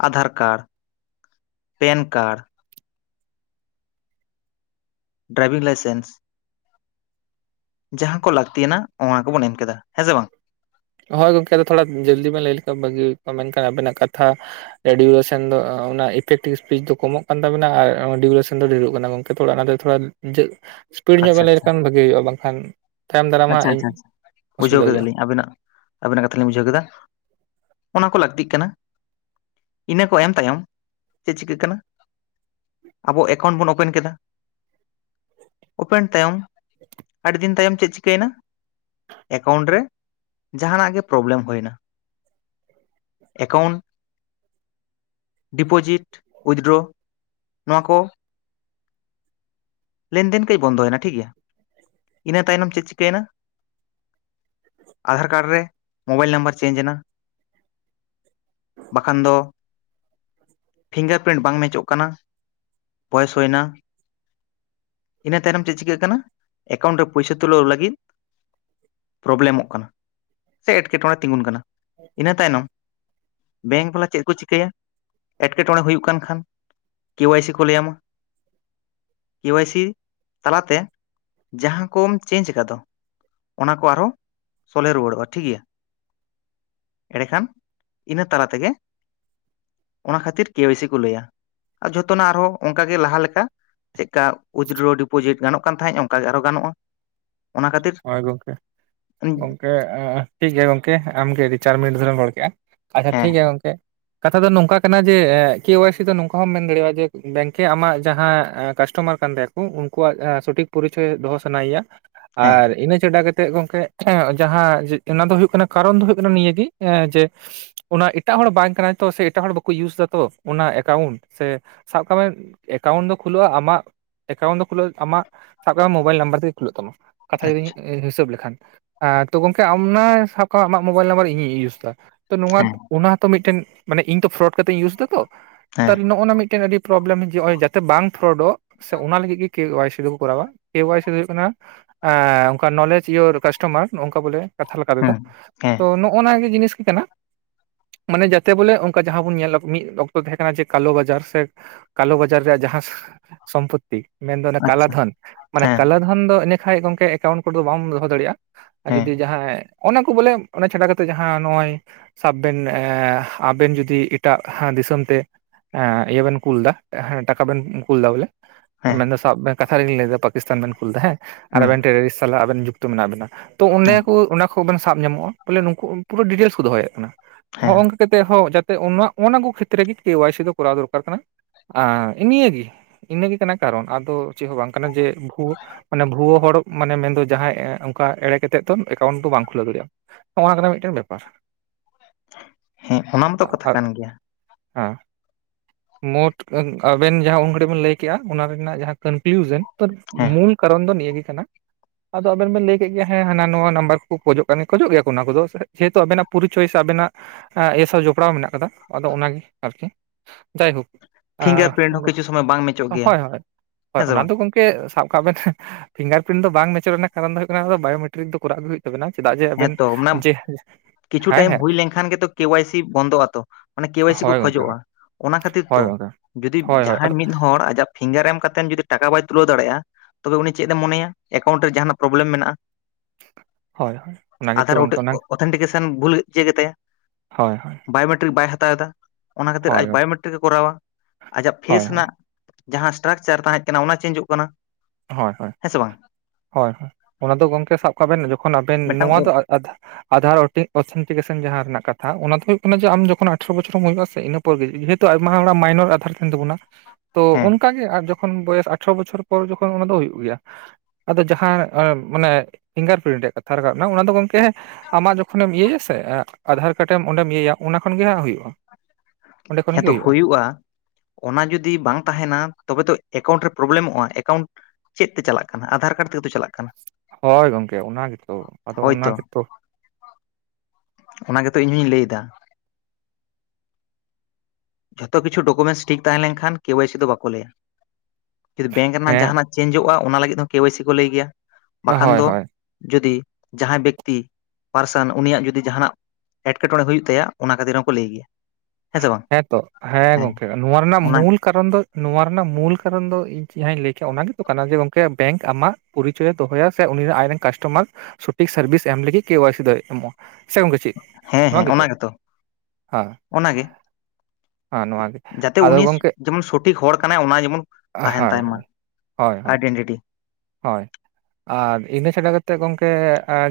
Aadhaar card, PAN card driving licence, ᱡᱟᱦᱟᱸ ᱠᱚ ᱞᱟᱹᱠᱛᱤᱭᱟᱱᱟ ᱚᱱᱟ ᱠᱚᱵᱚᱱ ᱮᱢ ᱠᱮᱫᱟ ᱦᱮᱸᱥᱮ ᱵᱟᱝ, ᱦᱳᱭ ᱜᱚᱝᱠᱮ ᱟᱫᱚ ᱛᱷᱚᱲᱟ ᱡᱚᱞᱫᱤ ᱵᱮᱱ ᱞᱟᱹᱭ ᱞᱮᱠᱷᱟᱡ ᱵᱷᱟᱹᱜᱤ ᱦᱩᱭ ᱠᱚᱜ-ᱟ ᱢᱮᱱᱠᱷᱟᱱ ᱟᱵᱮᱱᱟᱜ ᱠᱟᱛᱷᱟ ᱰᱤᱭᱩᱨᱮᱥᱚᱱ ᱫᱚ ᱚᱱᱟ ᱤᱯᱷᱮᱠᱴᱤᱵᱷ ᱥᱯᱤᱡ ᱫᱚ ᱠᱚᱢᱚᱜ ᱠᱟᱱ ᱛᱟᱵᱮᱱᱟ ᱟᱨ ᱰᱤᱭᱩᱨᱮᱥᱚᱱ ᱫᱚ ᱰᱷᱮᱨᱚᱜ ᱠᱟᱱᱟ ᱜᱚᱝ ᱠᱮ ᱛᱷᱚᱲᱟ ᱚᱱᱟᱛᱮ ᱛᱷᱚᱲᱟ ᱡᱮ ᱥᱯᱤᱰ ᱧᱚᱜ ᱟᱪᱪᱷᱟ ᱵᱤᱱ ᱞᱟᱹᱭ ᱟᱪᱪᱷᱟ ᱞᱮᱠᱷᱟᱱ ᱵᱷᱟᱜᱤ ᱦᱩᱭᱩᱜ-ᱟ ᱵᱟᱝᱠᱷᱟᱱ ᱛᱟᱭᱚᱢ ᱫᱟᱨᱟᱢ ᱦᱟᱸᱜ ᱟᱪᱪᱷᱟ ᱤᱧ ᱟᱪᱪᱷᱟ ᱵᱩᱡᱷᱟᱹᱣ ᱚᱥᱩᱵᱤᱫᱟ ᱦᱩᱭᱩᱜᱼᱟ ᱠᱮᱫᱟᱞᱤᱧ ᱟᱵᱤᱱᱟᱜ ᱟᱵᱤᱱᱟᱜ ᱠᱟᱛᱷᱟ ᱞᱤᱧ ᱵᱩᱡᱷᱟᱹᱣ ᱠᱮᱫᱟ᱾ ᱚᱱᱟ ᱠᱚ ᱞᱟᱹᱠᱛᱤᱜ ᱠᱟᱱᱟ, ᱤᱱᱟᱹ ᱠᱚ ᱮᱢ ᱛᱟᱭᱚᱢ ᱪᱮᱫ ᱪᱤᱠᱟᱹᱜ ᱠᱟᱱᱟ, ᱟᱵᱚ ᱮᱠᱟᱣᱩᱱᱴ ᱵᱚᱱ ᱳᱯᱮᱱ ᱠᱮᱫᱟ, ᱳᱯᱮᱱ ᱛᱟᱭᱚᱢ [inaudible] ᱟᱹᱰᱤ ᱫᱤᱱ ᱛᱟᱭᱚᱢ ᱪᱮᱜ ᱪᱤ ᱠᱟᱹᱭᱱᱟ ᱮᱠᱟᱣᱩᱱᱴ ᱨᱮ ᱡᱟᱦᱟᱱᱟᱜ ᱜᱮ ᱯᱨᱚᱵᱞᱮᱢ ᱦᱳᱭᱱᱟ, ᱮᱠᱟᱣᱩᱱᱴ ᱰᱤᱯᱚᱡᱤᱴ ᱩᱭᱤᱫᱽᱰᱨᱚ ᱱᱚᱣᱟ ᱠᱚ ᱞᱮᱱᱫᱮᱱ ᱠᱟᱹᱡ ᱵᱚᱱᱫᱚᱭᱮᱱᱟ ᱴᱷᱤᱠ ᱜᱮᱭᱟ ᱤᱱᱟᱹ ᱛᱟᱭᱱᱚᱢ ᱪᱮᱫ ᱪᱤᱠᱟᱹᱭᱮᱱᱟ ᱟᱫᱷᱟᱨ ᱠᱟᱨᱰ ᱨᱮ ᱢᱳᱵᱟᱭᱤᱞ ᱱᱟᱢᱵᱟᱨ ᱪᱮᱧᱡᱽ ᱮᱱᱟ, ᱵᱟᱠᱷᱟᱱ ᱫᱚ ᱯᱷᱤᱝᱜᱟᱨ ᱯᱨᱤᱱᱴ ᱵᱟᱝ ᱢᱮᱪᱚᱜ ᱠᱟᱱᱟ, ᱵᱚᱭᱚᱥ ᱦᱩᱭᱱᱟ ᱤᱱᱟᱹ ᱛᱟᱭᱱᱚᱢ ᱪᱮᱜ ᱪᱤᱠᱟᱹᱜ ᱠᱟᱱᱟ ᱮᱠᱟᱣᱩᱱᱴ ᱨᱮ ᱯᱩᱭᱥᱟᱹ ᱛᱩᱞᱟᱹᱣ ᱞᱟᱹᱜᱤᱫ ᱯᱨᱚᱵᱞᱮᱢᱚᱜ ᱠᱟᱱᱟ ᱥᱮ ᱮᱸᱴᱠᱮᱴᱚᱬᱮ ᱛᱤᱸᱜᱩᱱ ᱠᱟᱱᱟ, ᱤᱱᱟᱹ ᱛᱟᱭᱱᱚᱢ, ᱵᱮᱝᱠ ᱵᱟᱞᱟ ᱪᱮᱫ ᱠᱚ ᱪᱤᱠᱟᱹᱭᱟ ᱮᱸᱴᱠᱮᱴᱚᱬᱮ ᱦᱩᱭᱩᱜ ᱠᱟᱱ ᱠᱷᱟᱱ ᱠᱮ ᱣᱟᱭ ᱥᱤ ᱠᱚ ᱞᱟᱹᱭᱟᱢᱟ, ᱠᱮ ᱣᱟᱭ ᱥᱤ ᱛᱟᱞᱟᱛᱮ ᱡᱟᱦᱟᱸ ᱠᱚᱢ ᱪᱮᱧᱡᱽ ᱟᱠᱟᱫ ᱫᱚ, ᱚᱱᱟ ᱠᱚ ᱟᱨᱦᱚᱸ ᱥᱚᱞᱮ ᱨᱩᱣᱟᱹᱲᱚᱜ-ᱟ ᱴᱷᱤᱠ ᱜᱮᱭᱟ᱾ ᱮᱸᱲᱮᱠᱷᱟᱱ ᱤᱱᱟᱹ ᱛᱟᱞᱟ ᱛᱮᱜᱮ ᱚᱱᱟ ᱠᱷᱟᱹᱛᱤᱨ ᱠᱮ ᱣᱟᱭ ᱥᱤ ᱠᱚ ᱞᱮᱭᱟ ᱟᱨ ᱡᱷᱚᱛᱚᱱᱟᱜ ᱟᱨᱦᱚᱸ ᱚᱝᱠᱟ ᱜᱮ ᱞᱟᱦᱟ ᱞᱮᱠᱟ ᱠᱟ ᱩᱭᱤᱫᱽᱰᱨᱚ ᱰᱤᱯᱚᱡᱤᱴ ᱜᱟᱱᱚᱜ ᱠᱟᱱ ᱛᱟᱦᱮᱸᱡ ᱚᱝᱠᱟᱜᱮ ᱟᱨᱚ ᱜᱟᱱᱚᱜ-ᱟ᱾ ᱦᱳᱭ ᱜᱚᱝᱠᱮ ᱜᱚᱝᱠᱮ ᱴᱷᱤᱠ ᱜᱮᱭᱟ ᱜᱚᱝᱠᱮ ᱟᱢᱜᱮ ᱟᱹᱰᱤ ᱪᱟᱨ ᱢᱤᱱᱤᱴ ᱫᱷᱚᱨᱮᱢ ᱨᱚᱲ ᱠᱮᱜ-ᱟ᱾ ᱟᱪᱪᱷᱟ ᱴᱷᱤᱠ ᱜᱮᱭᱟ ᱜᱚᱝᱠᱮ᱾ ᱠᱟᱛᱷᱟ ᱫᱚ ᱱᱚᱝᱠᱟ ᱠᱟᱱᱟ ᱡᱮ ᱠᱮ ᱣᱟᱭ ᱥᱤ ᱫᱚ ᱱᱚᱝᱠᱟ ᱦᱚᱢ ᱢᱮᱱ ᱫᱟᱲᱮᱭᱟᱜ-ᱟ ᱡᱮ, ᱵᱮᱝᱠᱮ ᱟᱢᱟᱜ ᱡᱟᱦᱟᱸ ᱠᱟᱥᱴᱚᱢᱟᱨ ᱠᱟᱱ ᱛᱟᱭᱟᱠᱚ ᱩᱱᱠᱩᱣᱟᱜ ᱟ ᱥᱚᱴᱷᱤᱠ ᱯᱚᱨᱤᱪᱚᱭ ᱫᱚᱦᱚ ᱥᱟᱱᱟᱭᱮᱭᱟ ᱦᱮᱸ ᱟᱨ ᱤᱱᱟᱹ ᱪᱷᱟᱰᱟ ᱠᱟᱛᱮᱜ ᱜᱚᱝᱠᱮ ᱦᱮᱸ ᱡᱟᱦᱟᱸ ᱡᱮ ᱚᱱᱟ ᱫᱚ ᱦᱩᱭᱩᱜ ᱠᱟᱱᱟ ᱠᱟᱨᱚᱱ ᱫᱚ ᱦᱩᱭᱩᱜ ᱠᱟᱱᱟ ᱱᱤᱭᱟᱹ ᱜᱤ ᱮᱸᱻ ᱡᱮ ᱚᱱᱟ ᱮᱴᱟᱜ ᱦᱚᱲ ᱵᱟᱝ ᱠᱟᱱᱟᱭ ᱛᱚ ᱥᱮ ᱮᱴᱟᱜ ᱦᱚᱲ ᱵᱟᱠᱚ ᱤᱭᱩᱥ ᱫᱟᱛᱚ ᱚᱱᱟ ᱮᱠᱟᱣᱩᱱᱴ ᱥᱮ ᱥᱟᱵ ᱠᱟᱜ ᱢᱮ, ᱮᱠᱟᱣᱩᱱᱴ ᱫᱚ ᱠᱷᱩᱞᱚᱣ-ᱟ ᱟᱢᱟᱜ ᱮᱠᱟᱣᱩᱱᱴ ᱫᱚ ᱠᱷᱩᱞᱟᱹᱜ-ᱟ, ᱟᱢᱟᱜ ᱥᱟᱵ ᱠᱟᱜ ᱢᱮ ᱢᱳᱵᱟᱭᱤᱞ ᱱᱟᱢᱵᱟᱨ ᱛᱮᱜᱮ ᱠᱷᱩᱞᱟᱹᱜ ᱛᱟᱢᱟ᱾ ᱠᱟᱛᱷᱟ ᱡᱩᱫᱤᱧ ᱟᱪᱪᱷᱟ ᱦᱤᱥᱟᱹᱵ ᱞᱮᱠᱷᱟᱱ ᱮᱸᱻ ᱛᱚ ᱜᱚᱝᱠᱮ ᱟᱢ ᱚᱱᱟ ᱥᱟᱵ ᱠᱟᱜ ᱢᱮ ᱟᱢᱟᱜ ᱢᱳᱵᱟᱭᱤᱞ ᱱᱟᱢᱵᱟᱨ ᱤᱧᱤᱧ ᱤᱭᱩᱥ ᱫᱟ, ᱛᱚ ᱱᱚᱣᱟ ᱦᱮᱸ ᱚᱱᱟ ᱦᱚᱸᱛᱚ ᱢᱤᱫᱴᱮᱱ ᱢᱟᱱᱮ ᱤᱧ ᱛᱚ ᱯᱷᱨᱚᱰ ᱠᱟᱛᱮᱜ ᱤᱧ ᱤᱭᱩᱥ ᱫᱟᱛᱚ ᱛᱟ ᱦᱮᱸ ᱱᱚᱜ-ᱚ ᱱᱚᱣᱟ ᱢᱤᱫᱴᱮᱱ ᱟᱹᱰᱤ ᱯᱨᱚᱵᱞᱮᱢ ᱡᱮ ᱚᱭ ᱡᱟᱛᱮ ᱵᱟᱝ ᱯᱷᱨᱚᱰᱚᱜ ᱥᱮ ᱚᱱᱟ ᱞᱟᱹᱜᱤᱜ ᱜᱮ ᱠᱮ ᱣᱟᱭ ᱥᱤ ᱫᱚᱠᱚ ᱠᱚᱨᱟᱣᱟ᱾ ᱠᱮ ᱣᱟᱭ ᱥᱤ ᱫᱚ ᱦᱳᱭᱳᱜ ᱠᱟᱱᱟ ᱚᱝᱠᱟ ᱱᱚᱞᱮᱡ ᱤᱭᱳᱨ ᱠᱟᱥᱴᱚᱢᱟᱨ ᱱᱚᱜᱼᱚᱝᱠᱟ ᱵᱚᱞᱮ᱾ ᱠᱟᱛᱷᱟ ᱞᱮᱠᱟ ᱛᱮᱫᱚ ᱦᱮᱸ ᱦᱮᱸ ᱛᱚ ᱱᱚᱜᱼᱚᱱᱟ ᱜᱮ ᱡᱤᱱᱤᱥ ᱜᱮ ᱠᱟᱱᱟ᱾ ᱢᱟᱱᱮ ᱡᱟᱛᱮ ᱵᱚᱞᱮ ᱚᱝᱠᱟ ᱡᱟᱦᱟᱸ ᱵᱚᱱ ᱧᱮᱞ ᱢᱤᱫ ᱚᱠᱛᱚ ᱛᱟᱦᱮᱸ ᱠᱟᱱᱟ ᱡᱮ ᱠᱟᱞᱳ ᱵᱟᱡᱟᱨ ᱥᱮ ᱠᱟᱞᱳ ᱵᱟᱡᱟᱨ ᱨᱮᱭᱟᱜ ᱡᱟᱦᱟᱸ ᱥᱚᱢᱯᱚᱛ ᱢᱮᱱᱫᱚ ᱚᱱᱟ ᱟᱪᱪᱷᱟ ᱠᱟᱞᱟᱫᱷᱚᱱ ᱢᱟᱱᱮ ᱦᱮᱸ ᱠᱟᱞᱟᱫᱷᱚᱱ ᱫᱚ ᱤᱱᱹ ᱠᱷᱟᱱᱡ ᱜᱚᱝᱠᱮ ᱮᱠᱟᱣᱩᱱᱴ ᱠᱚᱨᱮᱫᱚ ᱵᱟᱢ ᱫᱚᱦᱚ ᱫᱟᱲᱮᱭᱟᱜᱼᱟ᱾ ᱟᱨ ᱦᱮᱸ ᱡᱩᱫᱤ ᱡᱟᱦᱟᱸ ᱚᱱᱟ ᱠᱚ ᱵᱚᱞᱮ ᱚᱱᱟ ᱪᱷᱟᱰᱟ ᱠᱟᱛᱮᱜ ᱡᱟᱦᱟᱸ ᱱᱚᱜᱼᱚᱭ ᱥᱟᱵᱵᱮᱱ ᱟᱵᱮᱱ ᱡᱩᱫᱤ ᱮᱴᱟᱜ ᱫᱤᱥᱚᱢ ᱛᱮ ᱮᱸ ᱤᱭᱟᱹ ᱵᱮᱱ ᱠᱩᱞ ᱫᱟ ᱦᱮᱸ ᱴᱟᱠᱟ ᱵᱮᱱ ᱠᱩᱞ ᱫᱟ ᱵᱚᱞᱮ᱾ ᱦᱮᱸ ᱢᱮᱱ ᱫᱚ ᱥᱟᱵ ᱠᱟᱛᱷᱟ ᱨᱮᱜᱤᱧ ᱞᱟᱹᱭᱫᱟ ᱯᱟᱠᱤᱥᱛᱟᱱ ᱵᱮᱱ ᱠᱩᱞ ᱮᱫᱟ ᱦᱮᱸ ᱟᱨ ᱦᱩᱸ ᱟᱵᱮᱱ ᱴᱮᱮᱨᱟᱨᱤᱥᱴ ᱥᱟᱞ ᱟᱮᱱ ᱡᱩᱠ ᱢᱮᱱᱟᱜ ᱵᱮᱱᱟ ᱛᱚ ᱚᱸᱰᱮ ᱦᱩᱸ ᱚᱱᱟ ᱠᱚ ᱥᱟᱵ ᱧᱟᱢᱚᱜᱼᱟ ᱵᱚᱞᱮ ᱱᱩᱠᱩ ᱯᱩᱨᱟᱹ ᱰᱤᱴᱮᱞᱥ ᱠᱚ ᱫᱚᱦᱚᱭᱮᱫ ᱠᱟᱱᱟ᱾ ᱦᱚᱝᱼ ᱦᱮᱸ ᱱᱚᱝᱠᱟ ᱠᱟᱛᱮᱫ ᱦᱚᱸ ᱡᱟᱛᱮᱜ ᱚᱱᱟ ᱠᱚ ᱠᱷᱮᱛ ᱨᱮᱜᱮ ᱠᱮ ᱣᱟᱭᱥᱤ ᱫᱚ ᱠᱚᱨᱟᱣ ᱫᱚᱨᱠᱟᱨ ᱠᱟᱱᱟ᱾ ᱟ ᱱᱤᱭᱟᱹᱜᱮ ᱤᱱᱟᱹᱜᱮ ᱠᱟᱱᱟ ᱠᱟᱨᱚᱱ ᱟᱫᱚ ᱪᱮ ᱦᱚᱸ ᱵᱟᱝ ᱠᱟᱱᱟ ᱡᱮ ᱵᱷᱩ ᱢᱟᱱᱮ ᱵᱷᱩᱣᱟᱹ ᱦᱚᱲ ᱢᱟᱱᱮ ᱢᱮᱱᱫᱚ ᱡᱟᱦᱟᱸᱭ ᱚᱱᱠᱟ ᱮᱲᱮ ᱠᱟᱛᱮ ᱮᱫ ᱛᱚ ᱮᱠᱟᱣᱩᱱᱴ ᱫᱚ ᱵᱟᱢ ᱠᱷᱩᱞᱟᱹᱣ ᱫᱟᱲᱮᱭᱟᱜᱼᱟ᱾ ᱱᱚᱣᱟ ᱨᱮᱱᱟᱜ ᱢᱤᱫᱴᱮᱱ ᱵᱮᱯᱟᱨ᱾ ᱦᱮᱸ ᱚᱱᱟ ᱢᱟᱛᱚ ᱠᱟᱛᱷᱟ ᱟᱨ ᱠᱟᱱ ᱜᱮᱭᱟ᱾ ᱦᱮᱸ ᱢᱳᱴ ᱟᱵᱮᱱ ᱡᱟᱦᱟᱸ ᱩᱱ ᱜᱷᱟᱹᱲᱤᱡ ᱵᱮᱱ ᱞᱟᱹᱭ ᱠᱮᱜᱼᱟ ᱚᱱᱟ ᱨᱮᱱᱟᱜ ᱡᱟᱦᱟᱸ ᱠᱟᱱᱠᱩᱞᱩᱡᱚᱱ ᱦᱮᱸ ᱢᱩᱞ ᱠᱟᱨᱚᱱ ᱫᱚ ᱱᱤᱭᱟᱹ ᱜᱮ ᱠᱟᱱᱟ᱾ ᱟᱫᱚ ᱟᱵᱮᱱ ᱵᱮᱮᱱ ᱞᱟᱹᱭ ᱠᱮᱫ ᱜᱮᱭᱟ ᱦᱮᱸ ᱦᱟᱱᱟ ᱱᱟ ᱱᱟᱢᱵᱟᱨ ᱠᱚᱠᱚ ᱠᱷᱚᱡᱚᱜ ᱠᱟᱱᱟ ᱠᱷᱚᱡᱚᱜ ᱜᱮᱭᱟ ᱠᱚ ᱚᱱᱟ ᱠᱚᱫᱚ ᱡᱮᱦᱮᱛᱩ ᱟᱵᱮᱱᱟᱜ ᱯᱚᱨᱤᱪᱚᱭᱮᱥ ᱟᱵᱮᱱᱟᱜ ᱮᱤᱭᱟᱹ ᱥᱟᱶ ᱡᱚᱯᱲᱟᱣ ᱢᱮᱱᱟᱜ ᱟᱠᱟᱫᱟ ᱟᱫᱚ ᱚᱱᱟᱜᱮ ᱟᱨᱠᱤ ᱡᱟᱭ ᱦᱳᱠ ᱟᱨ ᱯᱷᱤᱝᱜᱟᱨ ᱯᱨᱤᱱᱴ ᱦᱚᱸ ᱜᱳ ᱠᱤᱪᱷᱩ ᱥᱚᱢᱚᱭ ᱵᱟᱝ ᱢᱮᱪᱚᱜ ᱜᱮᱭᱟ ᱦᱳᱭ ᱦᱳᱭ ᱦᱮᱸ ᱥᱮ ᱚᱱᱟ ᱵᱟᱝ ᱫᱚ ᱜᱚᱝᱠᱮ ᱥᱟᱵ ᱠᱟᱜ ᱵᱮᱱ ᱯᱷᱤᱜᱟᱨ ᱯᱨᱤᱱᱴ ᱫᱚ ᱵᱟᱝ ᱢᱮᱪᱚᱜ ᱨᱮᱱᱟᱜ ᱠᱟᱨᱚᱱ ᱫᱚ ᱦᱩᱭᱩᱜ ᱠᱟᱱᱟ ᱵᱟᱭᱳᱢᱴᱨᱤᱠ ᱫᱚ ᱠᱚᱨ ᱜᱮ ᱦᱩᱭᱩᱜ ᱠᱟᱱᱟ᱾ ᱛᱟᱵᱮᱱᱟ ᱪᱮᱫᱟᱜ ᱡᱮ ᱟᱵᱮᱱ ᱦᱮᱸᱛᱚ ᱚᱱᱟ ᱡᱮ ᱠᱤᱪᱷᱩ ᱦᱮᱸ ᱴᱟᱭᱤᱢ ᱦᱮᱸ ᱦᱩᱭ ᱞᱮᱱᱠᱷᱟᱱ ᱜᱮᱛᱚ ᱠᱮ ᱣᱟᱭᱥᱤ ᱵᱚᱱᱫᱚᱜ ᱟ ᱛᱚ ᱠᱮ ᱣᱟᱭᱥᱤ ᱠᱚ ᱦᱳᱭ ᱜᱚᱝᱠᱮ ᱠᱷᱚᱡᱚᱜᱼᱟ᱾ ᱦᱳᱭ ᱚᱱᱟ ᱠᱷᱟᱹᱛᱤᱨ ᱦᱳᱭ ᱛᱚ ᱜᱚᱝᱠᱮ ᱡᱩᱫᱤ ᱦᱳᱭ ᱦᱳᱭ ᱡᱟᱦᱟᱸᱭ ᱟᱫᱚ ᱢᱤᱫ ᱦᱚᱲᱚᱲ ᱟᱡᱟᱜ ᱯᱷᱤᱝᱜᱟᱨ ᱮᱢ ᱠᱟᱛᱮᱢ ᱡᱩᱫᱤ ᱴᱟᱠᱟ ᱵᱟᱭ ᱛᱩᱞᱟᱹᱣ ᱫᱟᱲᱮᱭᱟᱜᱼᱟ ᱛᱚᱵᱮ ᱩᱱᱤ ᱪᱮᱫ ᱮᱢ ᱢᱚᱱᱮᱭᱟ ᱮᱠᱟᱣᱩᱱᱴ ᱨᱮ ᱡᱟᱦᱟᱱᱟᱜ ᱯᱨᱚᱵᱞᱮᱢ ᱢᱮᱱᱟᱜᱼᱟ᱾ ᱦᱳᱭ ᱦᱳᱭ ᱚᱱᱟ ᱜᱮᱛᱚ ᱟᱫᱷᱟᱨ ᱜᱚᱝᱠᱮ ᱚᱱᱟ [inaudible] ᱵᱷᱩᱞ ᱪ ᱜᱮᱛ ᱦᱳᱭ ᱦᱳᱭ ᱵᱟᱭᱳᱢᱮᱴᱨᱤᱠ ᱵᱟᱭ ᱦᱟᱛᱟᱣ ᱮᱫᱟ ᱚᱱᱟ ᱠᱷᱟᱹᱛᱤᱨ ᱦᱳᱭ ᱟᱡ ᱜᱚᱝᱠᱮ ᱵᱟᱭᱳᱢᱮᱴᱨᱤᱠ ᱮ ᱠᱚᱨᱟᱣᱟ ᱟᱡᱟᱜ ᱦᱳᱭ ᱯᱷᱮᱥ ᱦᱳᱭ ᱨᱮᱱᱟᱜ ᱡᱟᱦᱟᱸ ᱥᱴᱨᱟᱠᱪᱟᱨ ᱛᱟᱦᱮᱸ ᱠᱟᱱᱟ ᱚᱱᱟ ᱪᱮᱧᱡᱚᱜ ᱠᱟᱱᱟ᱾ ᱦᱳᱭ ᱦᱳᱭ ᱦᱮᱸ ᱥᱮ ᱵᱟᱝ ᱦᱳᱭ ᱦᱳᱭ ᱚᱱᱟ ᱫᱚ ᱜᱚᱝᱠᱮ ᱥᱟᱵᱟᱜ ᱵᱮᱱ ᱡᱚᱠᱷᱚᱱ ᱟᱵᱮᱱ [inaudible] ᱢᱤᱫᱴᱟᱝ ᱱᱚᱣᱟ ᱩ ᱫᱚ ᱟᱫᱷᱟᱨ [inaudible] ᱡᱟᱦᱟᱸ ᱨᱮᱱᱟᱜ ᱠᱟᱛᱷᱟ ᱚᱱᱟ ᱫᱚᱳᱭ ᱠᱟᱱᱟ ᱡᱮ ᱟᱚᱠᱷ ᱟᱴᱷᱚᱷᱚᱨ ᱦᱳ ᱦᱩᱭᱩᱜᱜᱥ ᱤᱱᱟᱹ [inaudible] ᱟᱭᱢᱟ ᱦᱚᱲᱟᱜ ᱢᱟᱭᱱᱨ ᱟᱫᱷᱟᱨ ᱛᱟᱦᱮᱱ ᱛᱟᱵᱚᱱᱟ᱾ ᱛᱚ ᱦᱮᱸ ᱚᱱᱠᱟᱜᱮ ᱟᱨ ᱡᱚᱠᱷᱚᱱ ᱵᱚᱭ ᱟᱴᱷᱨᱚ ᱵᱚᱪᱷᱚᱨ ᱯᱚᱨ ᱡᱚᱠᱷᱚᱱ ᱚᱱᱟ ᱫᱚ ᱦᱩᱭᱩᱜ ᱜᱮᱭᱟ᱾ ᱟᱫᱚ ᱡᱟᱦᱟᱸ ᱢᱟᱱᱮ ᱯᱷᱤᱝᱜᱟᱨ ᱯᱨᱤᱱᱴ ᱨᱮᱭᱟᱜ ᱠᱟᱛᱷᱟ ᱨᱟᱠᱟᱵ ᱮᱱᱟ ᱚᱱᱟ ᱫᱚ ᱜᱚᱝᱠᱮ ᱟᱢᱟᱜ ᱡᱚᱠᱷᱚᱱᱮᱢ ᱤᱭᱟᱹ ᱭᱟ ᱥᱮ ᱟᱫᱷᱟᱨ ᱠᱟᱨᱰᱢ ᱚᱸᱰᱮᱢ ᱤᱭᱟᱹᱭᱟ ᱚᱱᱟ ᱠᱷᱚᱱᱜ ᱜᱮ ᱦᱜ ᱦᱩᱭᱩᱜᱼᱟ ᱚᱸᱰᱮ ᱠᱷᱚᱱ ᱜᱮ ᱦᱮᱛᱚ ᱦᱩᱭᱩᱜᱼᱟ ᱚᱱᱟ ᱡᱩᱫᱤ ᱵᱟᱝ ᱛᱟᱦᱮᱱᱟ ᱛᱚᱵᱮ ᱛᱚ ᱮᱠᱟᱣᱩᱱᱴ ᱨᱮ ᱯᱨᱚᱵᱞᱮᱢᱚᱜᱼᱟ ᱮᱠᱟᱣᱩᱱᱴ ᱪᱮᱫ ᱛᱮ ᱪᱟᱞᱟᱜ ᱠᱟᱱᱟ ᱟᱫᱷᱟᱨ ᱠᱟᱨᱰ ᱛᱮᱜᱮᱛᱚ ᱪᱟᱞᱟᱜ ᱠᱟᱱᱟ᱾ ᱦᱳᱭ ᱜᱚᱝᱠᱮ ᱚᱱᱟ ᱜᱮᱛᱚ ᱟᱫᱚ ᱚᱱᱟ ᱦᱳᱭᱛᱚ ᱜᱮᱛᱚ᱾ ᱚᱱᱟ ᱜᱮᱛᱚ ᱤᱧᱦᱩᱧ ᱞᱟᱹᱭᱫᱟ᱾ ᱡᱷᱚᱛᱚ ᱠᱤᱪᱷᱩ ᱰᱚᱠᱩᱮᱱᱴᱥ ᱴᱷᱤᱠ ᱛᱟᱦᱮᱸ ᱞᱮᱱᱠᱷᱟᱱ ᱠᱮ ᱣᱟᱭᱥᱤ ᱫᱚ ᱵᱟᱠᱚ ᱞᱟᱹᱭᱟ ᱡᱩᱫᱤ ᱵᱮᱝᱠ ᱨᱮᱱᱟᱜ ᱦᱮᱸ ᱡᱟᱦᱟᱱᱟᱜ ᱪᱮᱧᱡᱚᱜᱼᱟ ᱚᱱᱟ ᱞᱟᱹᱜᱤᱫ ᱦᱚᱸ ᱠᱮ ᱣᱟᱭᱥᱤ ᱠᱚ ᱞᱟᱹᱭ ᱜᱮᱭᱟ ᱵᱟᱠᱷᱟᱱ ᱦᱳᱭ ᱫᱚ ᱦᱳᱭ ᱡᱩᱫᱤ ᱡᱟᱦᱟᱸᱭ ᱵᱮᱠᱛᱤ ᱯᱟᱨᱥᱟᱱ ᱩᱱᱤᱭᱟᱜ ᱡᱩᱫᱤ ᱡᱟᱦᱟᱱᱟᱜ ᱮᱴᱠᱮᱴᱚᱬᱮ ᱠᱚ ᱦᱩᱭᱩᱜ ᱛᱟᱭᱟ ᱚᱱᱟ ᱠᱷᱟᱹᱛᱤᱨ ᱦᱚᱸᱠᱚ ᱞᱟᱹᱭ ᱜᱮᱭᱟ᱾ ᱦᱮᱸ ᱥᱮ ᱵᱟᱝ ᱦᱮᱸᱛᱚ ᱦᱮᱸ ᱜᱚᱝᱠᱮ ᱱᱚᱣᱟ ᱨᱮᱱᱟᱜ ᱚᱱᱟ ᱢᱩᱞ ᱠᱟᱨᱚᱱ ᱫᱚ ᱱᱚᱣᱟ ᱨᱮᱱᱟᱜ ᱢᱩᱞ ᱠᱟᱨᱚᱱ ᱫᱚ ᱤᱧ ᱡᱟᱦᱟᱸᱧ ᱞᱟᱹᱭ ᱠᱮ ᱚᱱᱟᱜᱮᱛᱚ ᱠᱟᱱᱟ ᱡᱮ ᱜᱚᱝᱠᱮ ᱵᱮᱝᱠ ᱟᱢᱟᱜ ᱯᱚᱨᱤᱪᱚᱭᱮ ᱫᱚᱦᱚᱭᱟ ᱥᱮ ᱩᱱᱤ ᱟᱡᱨᱮᱱ ᱠᱟᱥᱴᱚᱢᱟᱨ ᱥᱚᱴᱷᱤᱠ ᱥᱟᱨᱵᱷᱤᱥ ᱮᱢ ᱞᱟᱹᱜᱤᱫ ᱠᱮ ᱚᱣᱟᱭᱥᱤ ᱫᱚᱭ ᱮᱢᱚᱜᱼᱟ᱾ ᱥᱮ ᱜᱚᱝᱠᱮ ᱪᱮᱫ? ᱦᱮᱸ ᱦᱮᱸ ᱚᱱᱟ ᱜᱮᱛᱚ ᱦᱮᱸ ᱚᱱᱟᱜᱮ᱾ ᱦᱮᱸ ᱱᱚᱣᱟ ᱜᱮ ᱡᱟᱛᱮ ᱟᱫᱚ ᱩᱱᱤ ᱜᱚᱝᱠᱮ ᱡᱮᱢᱚᱱ ᱥᱚᱴᱷᱤᱠ ᱦᱚᱲ ᱠᱟᱱᱟᱭ ᱚᱱᱟ ᱡᱮᱢᱚᱱ ᱛᱟᱦᱮᱱ ᱦᱳᱭ ᱦᱳᱭ ᱛᱟᱭᱢᱟ᱾ ᱦᱳᱭ ᱟᱭᱰᱮᱱᱴᱤᱴᱤ᱾ ᱦᱳᱭ ᱟᱨ ᱤᱱᱟᱹ ᱪᱷᱟᱰᱟ ᱠᱟᱛᱮᱫ ᱜᱚᱢᱠᱮ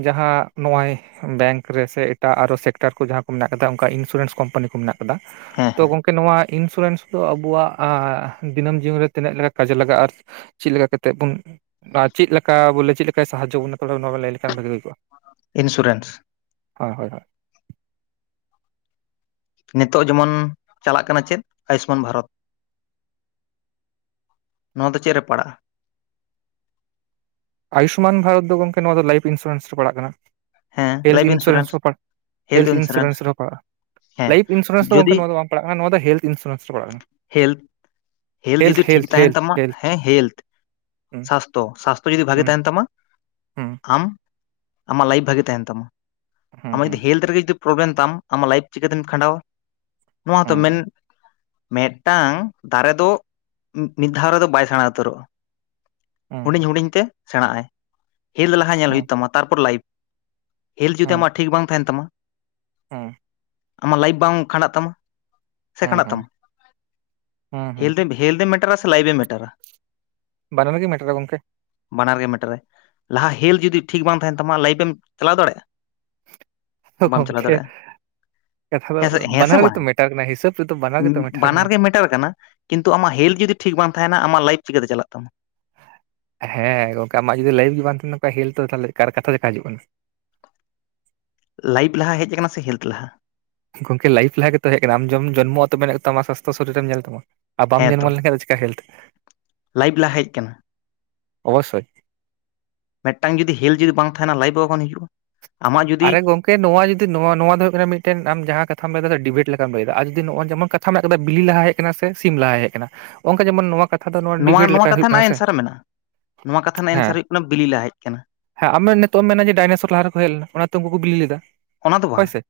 ᱡᱟᱦᱟᱸ ᱱᱚᱜᱼᱚᱭ ᱵᱮᱝᱠ ᱨᱮ ᱥᱮ ᱮᱴᱟᱜ ᱟᱨᱦᱚ ᱥᱮᱠᱴᱟᱨ ᱠᱚ ᱡᱟᱦᱟᱸ ᱠᱚ ᱢᱮᱱᱟᱜ ᱟᱠᱟᱫᱟ ᱚᱱᱠᱟ ᱤᱱᱥᱩᱨᱮᱱᱥ ᱠᱳᱢᱯᱟᱱᱤ ᱠᱚ ᱢᱮᱱᱟᱜ ᱟᱠᱟᱫᱟ ᱦᱮᱸ ᱛᱚ ᱜᱚᱝ ᱦᱮᱸ ᱜᱚᱝᱠᱮ ᱱᱚᱣᱟ ᱤᱱᱥᱩᱨᱮᱱᱥ ᱫᱚ ᱟᱵᱚᱣᱟᱜ ᱫᱤᱱᱟᱹᱢ ᱡᱤᱭᱚᱱ ᱨᱮ ᱛᱤᱱᱟᱹᱜ ᱞᱮᱠᱟ ᱠᱟᱡᱮ ᱞᱟᱜᱟᱜᱼᱟ? ᱪᱮᱫ ᱞᱮᱠᱟ ᱠᱟᱛᱮᱜ ᱵᱚᱱ ᱟᱨ ᱪᱮᱫ ᱞᱮᱠᱟ ᱵᱚᱞᱮ ᱪᱮᱫ ᱞᱮᱠᱟ ᱥᱟᱦᱟᱡᱚ ᱵᱚᱱᱟ ᱞᱟᱹᱭ ᱞᱮᱠᱷᱟᱱ ᱵᱷᱟᱜᱤ ᱦᱩᱭᱠᱚᱜᱼᱟ? ᱤᱱᱥᱩᱨᱮᱱᱥ᱾ ᱦᱳᱭ ᱦᱳᱭ ᱦᱳᱭ᱾ ᱱᱤᱛᱚᱜ ᱡᱮᱢᱚᱱ ᱪᱟᱞᱟᱜ ᱠᱟᱱᱟ ᱪᱮᱫ ᱟᱭᱩᱥᱢᱟᱱ ᱵᱷᱟᱨᱚᱛ᱾ ᱱᱚᱣᱟ ᱫᱚ ᱪᱮᱫ ᱨᱮ ᱯᱟᱲᱟᱜᱼᱟ? ᱟᱭᱩᱥᱢᱟᱱ ᱵᱷᱟᱨᱚᱛ ᱫᱚ ᱜᱚᱢᱠᱮ ᱱᱚᱣᱟ ᱫᱚ ᱞᱟᱭᱤᱵ ᱤᱱᱥᱩᱨᱮᱱᱥ ᱨᱮ ᱯᱟᱲᱟᱜ ᱠᱟᱱᱟ᱾ ᱦᱮᱸ ᱦᱮᱞ ᱞᱟᱭᱤᱯᱷ ᱤᱱᱥᱩᱨᱮᱱᱥ ᱦᱚᱸ ᱦᱮᱞ ᱤᱱᱥᱩᱨᱮᱱᱥ ᱨᱮᱦᱚᱸ ᱯᱟᱲᱟᱜᱼᱟ᱾ ᱦᱮᱸ ᱞᱟᱭᱤᱯ ᱤᱱᱥᱩᱨᱮᱱᱥ ᱫᱚ ᱡᱩᱫᱤ ᱜᱚᱝᱠᱮ ᱱᱚᱣᱟ ᱫᱚ ᱵᱟᱝ ᱯᱟᱲᱟᱜ ᱠᱟᱱᱟ ᱱᱚᱣᱟ ᱫᱚ ᱦᱮᱞ ᱤᱱᱥᱩᱨᱮᱱᱥ ᱨᱮ ᱯᱟᱲᱟᱜ ᱠᱟᱱᱟ᱾ ᱦᱮᱞᱛ ᱦᱮᱞᱛᱷ ᱡᱩᱫᱤ ᱴᱷᱤᱠ ᱦᱮᱞᱛᱷ ᱛᱟᱦᱮᱱ ᱦᱮᱞᱛᱷ ᱛᱟᱢᱟ ᱦᱮᱞᱛᱷ ᱦᱮᱸ ᱦᱮᱞᱛ ᱦᱩᱸ ᱥᱟᱥᱛᱷᱚ ᱥᱟᱥᱛᱷᱚ ᱡᱚᱫᱤ ᱵᱷᱟᱜᱮ ᱦᱩᱸ ᱛᱟᱦᱮᱱ ᱛᱟᱢᱟ ᱦᱩᱸ ᱟᱢ ᱟᱢᱟᱜ ᱞᱟᱭᱤᱯ ᱵᱷᱟᱜᱤ ᱛᱟᱦᱮᱱ ᱛᱟᱢᱟ ᱦᱩᱸ ᱟᱢᱟᱜ ᱦᱩᱸ ᱦᱩᱸ ᱡᱩᱫᱤ ᱦᱮᱞ ᱨᱮᱜᱮ ᱡᱩᱫᱤ ᱯᱨᱚᱜᱮᱢ ᱛᱟᱢ ᱟᱢᱟᱜ ᱞᱟᱭᱤᱯ ᱪᱤᱠᱟᱹᱛᱮᱢ ᱠᱷᱟᱸᱰᱟᱣᱟ ᱱᱚᱣᱟᱛᱚ ᱦᱩᱸ ᱢᱮᱱ ᱢᱤᱫᱴᱟᱝ ᱫᱟᱨᱮ ᱫᱚ ᱢᱤᱫ ᱫᱷᱟᱣ ᱨᱮᱫᱚ ᱵᱟᱭ ᱥᱮᱬᱟ ᱩᱛᱟᱹᱨᱚᱜᱼᱟ᱾ ᱦᱩᱸ, ᱦᱩᱰᱤᱧ ᱦᱩᱰᱤᱧ ᱛᱮ ᱥᱮᱬᱟᱜ ᱟᱭ ᱦᱮᱞ ᱞᱟᱦᱟ ᱧᱮᱞ ᱦᱩᱸ, ᱦᱩᱭᱩᱜ ᱛᱟᱢᱟ ᱛᱟᱨᱯᱚᱨ ᱞᱟᱭᱤᱯ᱾ ᱦᱮᱞ ᱡᱩᱫᱤ ᱟᱢᱟᱜ ᱴᱷᱤᱠ ᱵᱟᱝ ᱛᱟᱦᱮᱱ ᱛᱟᱢᱟ ᱦᱮᱸ ᱟᱢᱟᱜ ᱞᱟᱭᱤᱯ ᱵᱟᱝ ᱠᱷᱟᱸᱰᱟᱜ ᱛᱟᱢᱟ ᱥᱮ ᱦᱩᱸ, ᱠᱷᱟᱸᱰᱟᱜ ᱦᱩᱸ, ᱛᱟᱢᱟ? ᱦᱩᱸ, ᱦᱩᱸ, ᱦᱮᱞᱛ ᱦᱮᱞᱛ ᱮ ᱢᱮᱴᱟᱨᱟ ᱥᱮ ᱞᱟᱭᱤᱯ ᱮᱢ ᱢᱮᱴᱟᱨᱟ᱾ ᱵᱟᱱᱟᱨ ᱜᱮ ᱢᱮᱴᱟᱨᱟ ᱜᱚᱢᱠᱮ᱾ ᱵᱟᱱᱟᱨ ᱜᱮ ᱢᱮᱴᱟᱨᱟ ᱞᱟᱦᱟ ᱦᱮᱞᱛ ᱡᱩᱫᱤ ᱴᱷᱤᱠ ᱵᱟᱝ ᱛᱟᱦᱮᱱ ᱛᱟᱢᱟ᱾ ᱞᱟᱭᱤᱯᱮᱢ ᱪᱟᱞᱟᱣ ᱫᱟᱲᱮᱭᱟᱜᱼᱟ? ᱵᱟᱢ ᱪᱟᱞᱟᱣ ᱜᱚᱢᱠᱮ ᱫᱟᱲᱮᱭᱟᱜᱼᱟ ᱠᱟᱛᱷᱟ ᱫᱚ ᱦᱮᱸ ᱥᱮ ᱦᱮᱸ ᱥᱮ ᱵᱟᱱᱟᱨ ᱵᱟᱝ ᱜᱮᱛᱚ ᱢᱮᱴᱟᱨ ᱠᱟᱱᱟ ᱦᱤᱥᱟᱹᱵ ᱨᱮᱫᱚ ᱵᱟᱱᱟᱨ ᱜᱮᱛᱚ ᱢᱮᱴᱟᱨ ᱠᱟᱱᱟ᱾ ᱜᱮ ᱢᱮᱴᱟᱨ ᱠᱟᱱᱟ ᱠᱤᱱᱛᱩ ᱟᱢᱟᱜ ᱦᱮᱞᱛ ᱡᱩᱫᱤ ᱴᱷᱤᱠ ᱵᱟᱝ ᱛᱟᱦᱮᱱᱟ ᱟᱢ ᱞᱟᱭᱤᱯᱷ ᱪᱤᱠᱟᱹᱛᱮ ᱪᱟᱞᱟᱜ ᱛᱟᱢᱟ ᱦᱮᱸ ᱜᱚᱝᱠᱮ ᱟᱢᱟᱜ ᱡᱩᱫᱤ ᱞᱟᱭᱤᱯᱷ ᱜᱮ ᱵᱟᱝ ᱛᱟᱦᱮᱱ ᱱᱚᱝᱠᱟ ᱦᱮᱞ ᱛᱚ ᱛᱟᱦᱚᱞᱮ ᱠᱟᱨ ᱠᱟᱛᱷᱟ ᱪᱮᱠᱟᱹ ᱦᱤᱡᱩᱜ ᱠᱟᱱᱟ ᱞᱟᱭᱤᱯᱷ ᱞᱟᱦᱟ ᱦᱮᱡ ᱠᱟᱱᱟ ᱥᱮ ᱦᱮᱞᱛ ᱞᱟᱦᱟ? ᱜᱚᱢᱠᱮ ᱞᱟᱭᱤᱯᱷ ᱞᱟᱦᱟ ᱜᱮᱛᱚ ᱦᱮᱡ ᱠᱟᱱᱟ ᱟᱢ ᱡᱚᱢ ᱡᱚᱨᱢᱚ ᱠᱟᱛᱮ ᱧᱮᱞ ᱛᱟᱢᱟᱢ ᱥᱟᱥᱛᱷᱚ ᱥᱚᱨᱤᱨ ᱨᱮᱢ ᱧᱮᱞ ᱛᱟᱢᱟ᱾ ᱟᱨ ᱵᱟᱢ ᱡᱚᱨᱢᱚ ᱞᱮᱱᱠᱷᱟᱱᱡ ᱫᱚ ᱪᱮᱠᱟᱹ ᱦᱮᱞᱛ ᱞᱟᱭᱤᱯ ᱞᱟᱦᱟ ᱦᱮᱡ ᱟᱠᱟᱱᱟ᱾ ᱚᱵᱚᱥᱚᱭ ᱢᱤᱫᱴᱟᱝ ᱡᱩᱫᱤ ᱦᱮᱞᱛ ᱡᱩᱫᱤ ᱵᱟᱝ ᱛᱟᱦᱮᱱᱟ᱾ ᱞᱟᱭᱤᱯ ᱚᱠᱟ ᱠᱷᱚᱱ ᱦᱤᱡᱩᱜᱼᱟ? ᱟᱢᱟᱜ ᱡᱩᱫᱤ ᱟᱨᱨᱮ ᱜᱚᱢᱠᱮ ᱱᱚᱣᱟ ᱡᱩᱫᱤ ᱱᱚᱣᱟ ᱫᱚ ᱦᱩᱭᱩᱜ ᱠᱟᱱᱟ ᱢᱤᱫᱴᱮᱱ ᱟᱢ ᱡᱟᱦᱟᱸ ᱠᱛᱷᱟᱢ ᱞᱟᱹᱭᱮᱫᱟ ᱰᱤᱵᱮᱴ ᱞᱮᱠᱟᱢ ᱞᱟᱹᱭᱟ ᱟᱨ ᱡᱩᱫᱤ ᱱᱚᱜᱼᱟ ᱡᱮᱢᱚᱱ ᱢᱮᱱᱟᱜ ᱠᱟᱫᱟ ᱵᱤᱞᱤ ᱞᱟᱦᱟ ᱦᱮᱡ ᱟᱠᱟᱱᱟ ᱥᱮ ᱥᱤᱢ ᱞᱟᱦᱟ ᱦᱮᱡ ᱟᱠᱟᱱᱟ ᱚᱱᱠᱟ ᱡᱮᱢᱚᱱ ᱱᱚᱣᱟ ᱠᱟᱛᱷᱟ ᱫᱚ ᱱᱚᱣᱟ ᱰᱤᱵᱮᱴ ᱱᱚᱣᱟ ᱞᱮᱠᱟ ᱠᱟᱛᱷᱟ ᱦᱩᱭᱩᱜ ᱠᱟᱱᱟ ᱨᱮᱱᱟᱜ ᱥᱮ ᱮᱱᱥᱟᱨ ᱢᱮᱱᱟᱜᱼᱟ ᱱᱚᱣᱟ ᱠᱟᱛᱷᱟ ᱨᱮᱱᱟᱜ ᱦᱮᱸ ᱮᱱᱥᱟᱨ ᱦᱩᱭᱩᱜ ᱠᱟᱱᱟ ᱵᱤᱞᱤ ᱞᱟᱦᱟ ᱦᱮᱡ ᱟᱠᱟᱱᱟ᱾ ᱦᱮᱸ ᱟᱢ ᱱᱤᱛᱚᱜ ᱮᱢ ᱢᱮᱱᱟ ᱡᱮ ᱰᱟᱭᱱᱮᱥᱚᱨ ᱞᱟᱦᱟ ᱨᱮᱠᱚ ᱦᱮᱡ ᱞᱮᱱᱟ ᱚᱱᱟ ᱛᱮ ᱩᱱᱠᱩ ᱠᱚ ᱵᱤᱞᱤ ᱞᱮᱫᱟ ᱚᱱᱟ ᱫᱚ ᱦᱳᱭ ᱵᱟᱝ ᱥᱮ